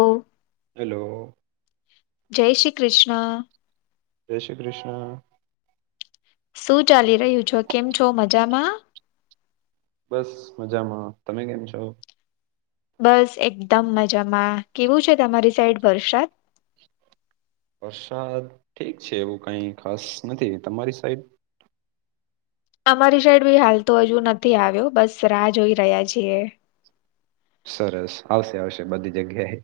ઓ hello. જય શ્રી કૃષ્ણ જય શ્રી કૃષ્ણ શું ચાલી રહ્યું છો? કેમ છો મજામાં? બસ મજામાં તમે કેમ છો? બસ એકદમ મજામાં કેવું છે તમારી સાઈડ વરસાદ? વરસાદ ઠીક છે એવું કાઈ ખાસ નથી તમારી સાઈડ અમારી સાઈડ ભી હાલ તો હજુ નથી આવ્યો બસ રાહ જોઈ રહ્યા છીએ. સરસ આવશે આવશે બધી જગ્યાએ.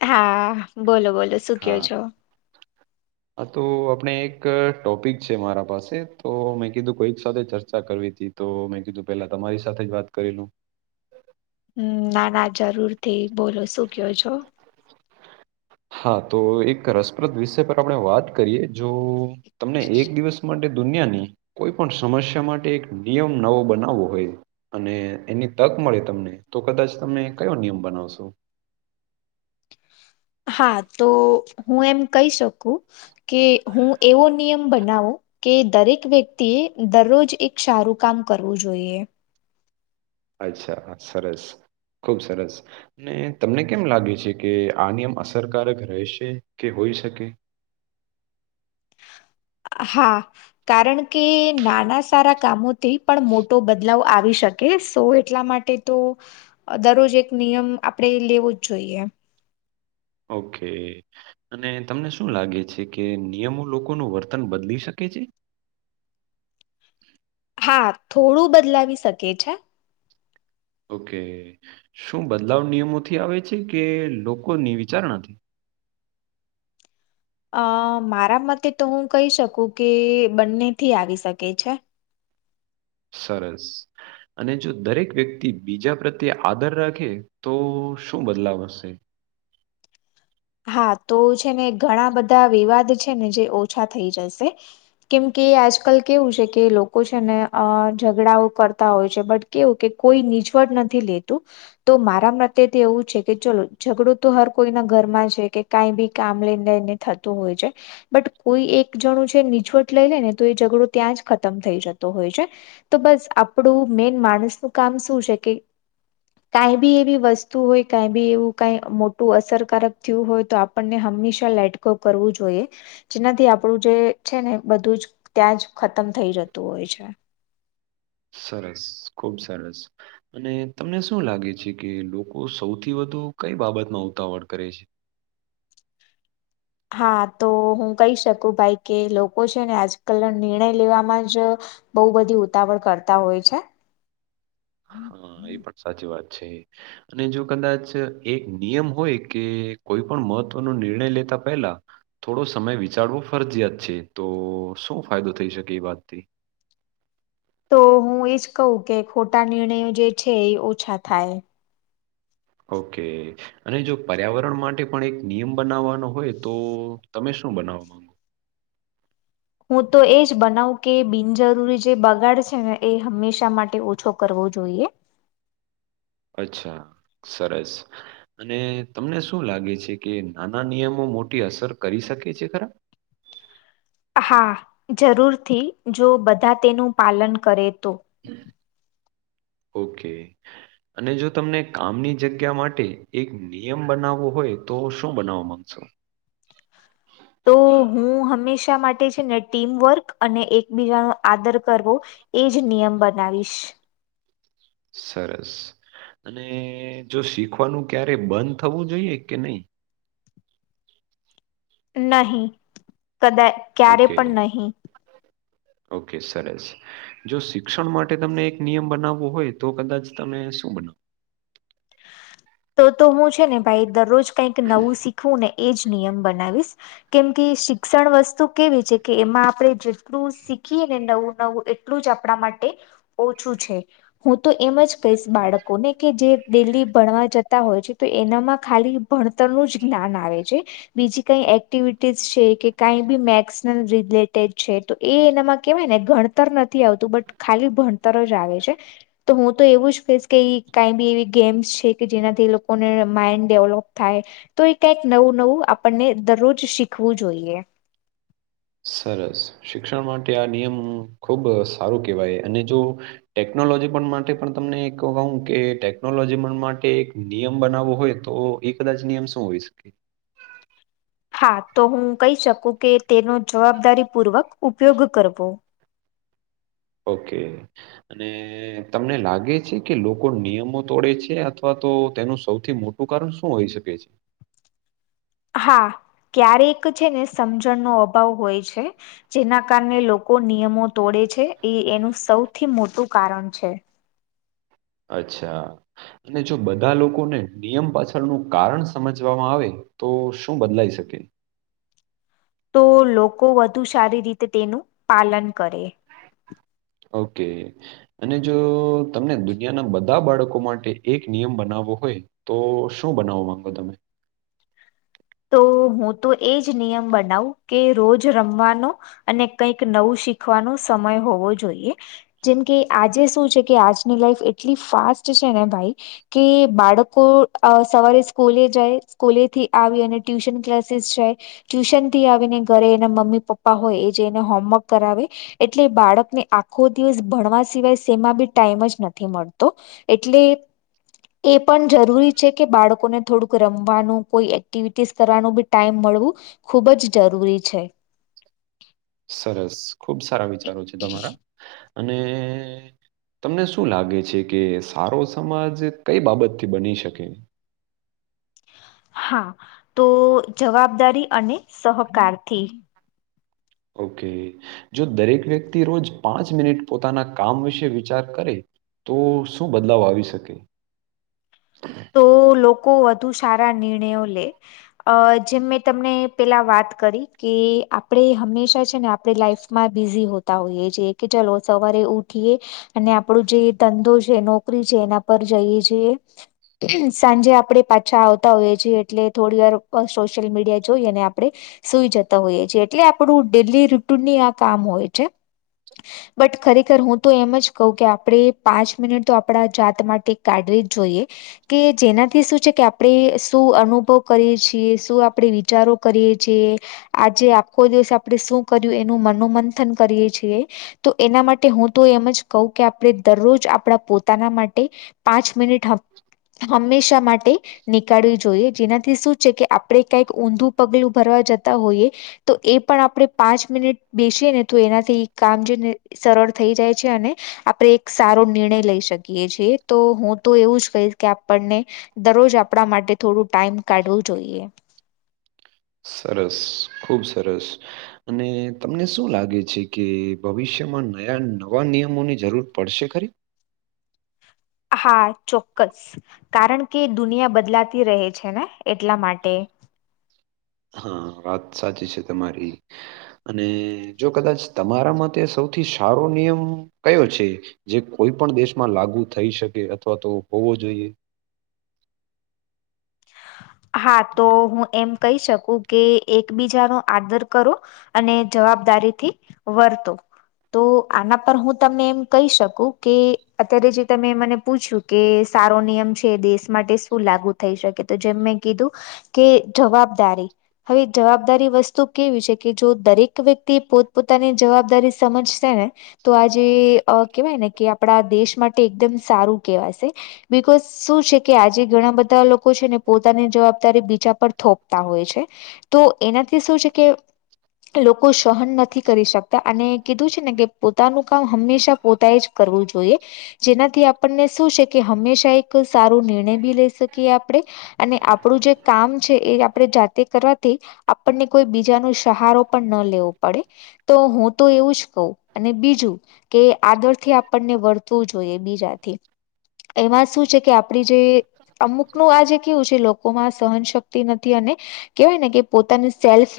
હા બોલો બોલો શું કયો હા. છો અ તો આપણે એક ટોપિક છે મારા પાસે તો મેં કીધું કોઈક સાથે ચર્ચા કરવી તી. તો મેં કીધું પેલા તમારી સાથે વાત કરી લઉ. હમ્મ ના ના જરૂર થી બોલો શું કયો છો? હા તો એક રસપ્રદ વિષય પર આપણે વાત કરીએ જો તમને એક દિવસ માટે દુનિયાની કોઈ પણ સમસ્યા માટે એક નિયમ નવો બનાવવો હોય અને એની તક મળે તમને તો કદાચ તમે કયો નિયમ બનાવશો? હા તો હું એમ કહી શકું કે હું એવો નિયમ બનાવુ કે દરેક વ્યક્તિએ દરરોજ એક સારું કામ કરવું જોઈએ. અચ્છા હા સરસ ખુબ સરસ ને તમને કેમ લાગે છે કે આ નિયમ અસરકારક રહેશે કે હોઈ શકે? હા કારણ કે નાના સારા કામોથી પણ મોટો બદલાવ આવી શ ઓકે સો એટલા માટે તો અ-દરરોજ એક નિયમ આપણેે લેવો જ જોઈએ. ઓકે. અને તમને શું લાગે છે કે નિયમો લોકોનો વર્તન બદલી શકે છે? હા થોડું બદલાવી શકે છે. ઓકે. શું બદલાવ નિયમોથી આવે છે કે લોકોની વિચારણાથી? અ મારા મતે તો હું કહી શકું કે બંનેથી આવી શકે છે. સરસ. અને જો દરેક વ્યક્તિ બીજા પ્રત્યે આદર રાખે તો શું બદલાવ હશે? હા. તો છે ને ઘણા બધા વિવાદ છે ને જે ઓછા થઈ જશે કેમ કે આજકલ કેવું છે કે લોકો છે ને અ ઝઘડાઓ કરતા હોય છે બટ કેવું કે કોઈ નીછવટ નથી લેતું તો મારા મતેત એવું છે કે ચલો ઝઘડો તો હર કોઈના ઘરમાં જ કે કે કાઈ બી કામ લઈને ને થતું હોય છે. બટ કોઈ એક જણું છે નીછવટ લઈ લે ને તો એ ઝઘડો ત્યાં જ ખતમ થઈ જતો હોય છે. તો બસ આપણું મેન માણસ નું કામ શું છે કે કાઈ બી એવી વસ્તુ હોય, કાઈ બી એવું કાઈ મોટું અસરકારક થ્યુ હોય તો આપણને હંમેશા લેટ ગો કરવું જોઈએ. જેનાથી આપડું જે છે ને બધું જ ત્યાં જ ખતમ થઈ જતું હોય છે. સરસ. ખુબ સરસ. અને તમને શું લાગે છે કે લોકો સૌથી વધુ કઈ બાબતમાં ઉતાવળ કરે છે? હા. તો હું કહી શકું ભાઈ કે લોકો છે ને આજકલ નિર્ણય લેવામાં જ બહુ બધી ઉતાવળ કરતા હોય છે. હ. એ પણ સાચી વાત છે. અને જો કદાચ એક નિયમ હોય કે કોઈ પણ મહત્વનો નિર્ણય લેતા પહેલા થોડો સમય વિચારવો ફરજીિયાત છે. તો શું ફાયદો થઈ શકે એ વાતથી? તો હું એજ કહું કે ખોટા નિર્ણયો જે છે એ ઓછા થાય. ઓકે. અને જો પર્યાવરણ માટે પણ એક નિયમ બનાવવાનો હોય તો તમે શું બનાવવા માંગો? હું તો એ જ બનાઉ કે બિનજરૂરી જે બગાડ છે ને એ હંમેશા માટે ઓછો કરવો જોઈએ. અચ્છા સરસ અને તમને શું લાગે છે કે નાના નિયમો મોટી અસર કરી શકે છે ખરા હા જરૂરથી જો બધા તેનું પાલન કરે તો ઓકે અને જો તમને કામની જગ્યા માટે એક નિયમ બનાવવો હોય તો શું બનાવવા માંગશો તો હું હંમેશા માટે છે ને ટીમવર્ક અને એકબીજાનો આદર કરવો એજ નિયમ બનાવીશ સરસ અને જો શીખવાનું ક્યારે બંધ થવું જોઈએ કે નહીિ નહી કદાય ઓકે ઓકે સરસ જો શિક્ષણ માટે તમને એક નિયમ બનાવવો હોય તો કદાચ તમે શું બનાવો તો તો હું છે ને ભાઈ દરરોજ કઈક નવું શીખવું ને એ જ નિયમ બનાવીશ કેમ કે શિક્ષણ વસ્તુ કેવી છે કે એમાં આપણે જેટલું શીખીએ ને નવું નવું એટલું જ આપણા માટે ઓછું છે હું તો એમ જ કહીશ બાળકોને કે જે ડેલી ભણવા જતા હોય છે તો એનામાં ખાલી ભણતરનું જ જ્ઞાન આવે છે બીજી કઈ એક્ટિવિટીસ છે કે કઈ બી મેક્સ રિલેટેડ છે તો એ એનામાં કેહેવાય ને ભણતર નથી આવતું બટ ખાલી ભણતર જ આવે છે. તો હું તો એવું જ કહીશ કે કાઈ બી એવી ગેમ્સ છે કે જેનાથી એ લોકોને માઈન્ડ ડેવલોપ થાય તો એ કંઈક નવું નવું આપણને દરરોજ શીખવું જોઈએ સરસ શિક્ષણ માટે આ નિયમ ખુબ સારું કેહેવાય અને જો ટેકનોલોજી પણ માટે પણ તમને એક કહું કે ટેકનોલોજી પણ માટે એક નિયમ બનાવવો હોય તો એક કદાચ નિયમ સું હોય શકે હા તો હું કહી શકું કે તેનો જવાબદારી પૂર્વક ઉપયોગ કરવો ઓકે અને તમને લાગે છે કે લોકો નિયમો તોડે છે અથવા તો તેનું સૌથી મોટું તો કારણ શું હોઈ શકે છે હા ક્યારેક છે ને સમજણનો અભાવ હોય છે જેના કારણે લોકો નિયમો તોડે છે એ એનું સૌથી મોટું કારણ છે. અચ્છા અને જો બધા લોકોને નિયમ પાછળનું કારણ સમજવામાં આવે તો શું બદલાઈ શકે. તો લોકો વધુ સારી રીતે તેનું પાલન કરે. ઓકે અને જો તમને દુનિયાના બધા બાળકો માટે એક નિયમ બનાવવો હોય. તો શું બનાવવા માંગો તમે તો હું તો એજ નિયમ બનાવું કે રોજ રમવાનો અને કંઈક નવું શીખવાનો સમય હોવો જોઈએ. જેમ કે આજે શું છે કે આજની લાઈફ એટલી ફાસ્ટ છે ને ભાઈ કે બાળકો સવારે સ્કૂલે જાય સ્કૂલે થી આવી અને ટ્યુશન ક્લાસીસ છે. ટ્યુશન થી આવીને ઘરે એના મમ્મી પપ્પા હોય એ જે એને હોમવર્ક કરાવે એટલે બાળકને આખો દિવસ ભણવા સિવાય સેમાં બી ટાઈમ જ નથી મળતો. એટલે એ પણ જરૂરી છે કે બાળકોને થોડુંક રમવાનું કોઈ એક્ટિવિટીસ કરવાનું બી ટાઈમ મળવું ખૂબ જ જરૂરી છે. સરસ ખુબ સારા વિચારો છે તમારા અને તમને શું લાગે છે કે સારો સમાજ કઈ બાબતથી બની શકે. હા તો જવાબદારી અને સહકારથી ઓકે જો દરેક વ્યક્તિ રોજ પાંચ મિનિટ પોતાના કામ વિશે વિચાર કરે. તો શું બદલાવ આવી શકે તો લોકો વધુ સારા નિર્ણયો લે અ જેમ મેં તમને પેલા વાત કરી કે આપણે હંમેશા છે ને આપણે લાઈફ માં બિઝી હોતા હોઈએ છેએ કે ચાલ સવારે ઉઠીએ અને આપણું જે ધંધો છે નોકરી છે એના પર જઈએ છીએ. સાંજે આપડે પાછા આવતા હોઈએ છીએ એટલે થોડી વાર સોશિયલ મીડિયા જોઈ અને આપડે સુઈ જતા હોઈએ છેીએ એટલે આપણું ડેલી રૂટુનની આ કામ હોય છે. બટ ખરેખર હું તો એમ જ કવ કે આપણે પાંચ મિનિટ તો આપડા જાત માટે કાઢવી જ જોઈએ. કે જેનાથી શું છે કે આપણે શું અનુભવ કરીએ છીએ શું આપણે વિચારો કરીએ છીએ. આજે આખો દિવસ આપણેે શું કર્યું એનું મનોમંથન કરીયે છીએ. તો એના માટે હું તો એમ જ કહું કે આપણે દરરોજ આપણા પોતાના માટે પાંચ મિનિટ હંમેશા માટે નીકાળવી જોઈએ જેનાથી શું છે કે આપણે કઈક ઊંધું પગલું ભરવા જતા હોઈએ. તો એ પણ આપણે પાંચ મિનિટ બેસીએ ને તો એનાથી કામ જે ને સરળ થઈ જાય છે અને આપડે એક સારો નિર્ણય લઈ શકીએ છીએ તો હું તો એવું જ કહીશ કે આપણને દરરોજ આપણા માટે થોડું ટાઈમ કાઢવું જોઈએ. સરસ ખૂબ સરસ અને તમને શું લાગે છે કે ભવિષ્યમાં નયા નવા નિયમોની જરૂર પડશે ખરી હા ચોક્કસ કારણ કે દુનિયા બદલાતી રહે છે ને એટલા માટે હા વાત સાચી છે તમારી. અને જો કદાચ તમારા માટે સૌથી સારો નિયમ કયો છે જે કોઈ પણ દેશમાં લાગુ થઈ શકે અથવા તો હોવો જોઈએ હા તો હું એમ કહી શકું કે એકબીજાનો આદર કરો અને જવાબદારી થી વર્તો તો આના પર હું તમને એમ કહી શકું કે અત્યારે જે તમે મને પૂછ્યું કે સારો નિયમ છે દેશ માટે શું લાગુ થઈ શકે તો જેમ મેં કીધું કે જવાબદારી હવે જવાબદારી વસ્તુ કેવી છે કે જો દરેક વ્યક્તિ પોત પોોતાની જવાબદારી સમજશે ને તો આજે કેહેવાય ને કે આપણા દેશ માટે એકદમ સારું કેહેવાશે બકોઝ શું છે કે આજે ઘણા બધા લોકો છે ને પોતાની જવાબદારી બીજા પર થોપતા હોય છે તો એનાથી શું છે કે લોકો સહન નથી કરી શકતા અને કીધું છે ને કે પોતાનું કામ હંમેશા પોતાએ જ કરવું જોઈએ જેનાથી આપણને શું છે કે હંમેશા એક સારો નિર્ણય બી લઈ શકીએ આપણે અને આપણું જે કામ છે એ આપણે જાતે કરવાથી આપણને કોઈ બીજા ન સહારો પણ ન લેવો પડે તો હું તો એવું જ કહું અને બીજું કે આદર થી આપણને વર્તવું જોઈએ બીજાથી એમાં શું છે કે આપડી જે અમુકનું આ જે કેવું છે લોકો માં સહન શક્તિ નથી અને કેવાય ને કે પોતાની સેલ્ફ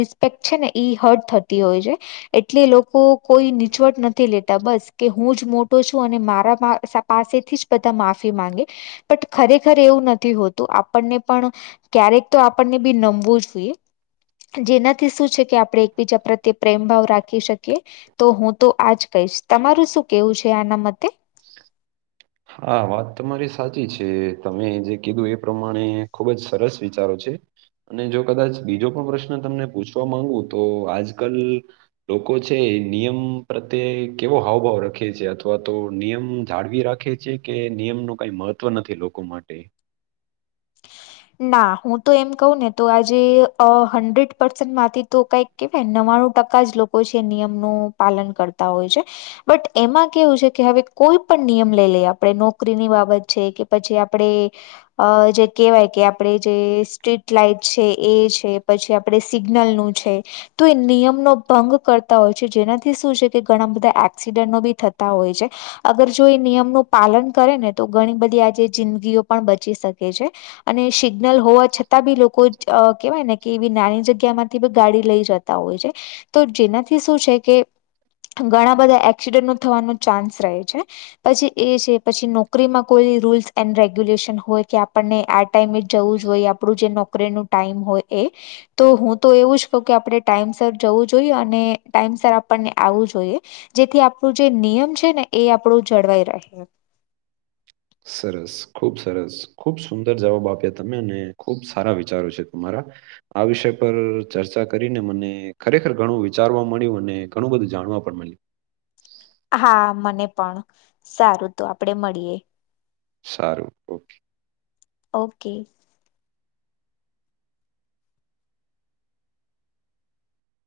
રિસ્પેક્ટ છે ને ઈ હર્ટ થતી હોય છે એટલે લોકો કોઈ નીચવટ નથી લેતા બસ કે હું જ મોટો છું અને મારા પાસેથી જ બધા માફી માંગે પણ ખરેખર એવું નથી હોતું તો આપણને પણ ક્યારેક તો આપણને બી નમવું જ જોઈએ જેનાથી શું છે કે આપણે એકબીજા પ્રત્યે પ્રેમ ભાવ રાખી શકીએ તો હું તો આજ કહીશ તમારું શું કેવું છે આના મતે હા વાત તમારી સાચી છે તમે જે કીધું એ પ્રમાણે ખુબ જ સરસ વિચારો છે અને જો કદાચ બીજો પણ પ્રશ્ન તમને પૂછવા માંગુ તો આજ કલ લોકો છે નિયમ પ્રત્યે કેવો હાવભાવ રખે છે અથવા તો નિયમ જાળવી રાખે છે જે કે નિયમ નું કઈ મહત્વ નથી લોકો માટે ના હું તો એમ કહું ને તો આજે હન્ડ્રેડ પરસેન્ટ માંથી તો કઈક કેવાય ન્વાણું ટકા જ લોકો છે નિયમનું પાલન કરતા હોય છે બટ એમાં કેવું છે કે હવે કોઈ પણ નિયમ લઈ લઈએ આપણે નોકરીની બાબત છે કે પછી આપણેે અ જે કે વાય કે આપણે જે સ્ટ્રીટ લાાઈટ છે એ છે પછી આપણે સિગ્નલ નું છે તો એ નિયમનોો ભંગ કરતા હોય છે જેનાથી શું છે કે ઘણા બધા એક્સિડન્ટો બી થતા હોય છે અગર જો એ નિયમનું પાલન કરે ને તો ઘણી બધી આજે જિંદગીઓ પણ બચી શકે છે અને સિગ્નલ હોવા છતાં બી લોકો કહેવાય ને કે એવી નાની જગ્યામાંથી બી ગાડી લઈ જતા હોય છે તો જેનાથી શું છે કે ઘણા બધા એક્સિડન્ટો થવાનો ચાન્સ રહે છે પછી એ છે પછી નોકરીમાં કોઈ રૂલ્સ એન્ડ રેગ્યુલેશન હોય કે આપણને આ ટાઈમે જ જવું જોઈએ આપણું જે નોકરી નું ટાઈમ હોય એ તો હું તો એવું જ કહું કે આપણે ટાઈમ સર જવું જોઈએ અને ટાઈમ સર આપણને આવવું જોઈએ જેથી આપણું જે નિયમ છે ને એ આપણું જળવાઈ રહે સરસ ખુબ સરસ ખુબ સુંદર જવાબ આપ્યા તમે અને ખુબ સારા વિચારો છે તમારા આ વિષય પર ચર્ચા કરીને મને ખરેખર ઘણું વિચારવા મળ્યું અને ઘણું બધું જાણવા પણ મળ્યું હા મને પણ સારું તો આપડે મળીએે સારું, ઓકે. ઓકે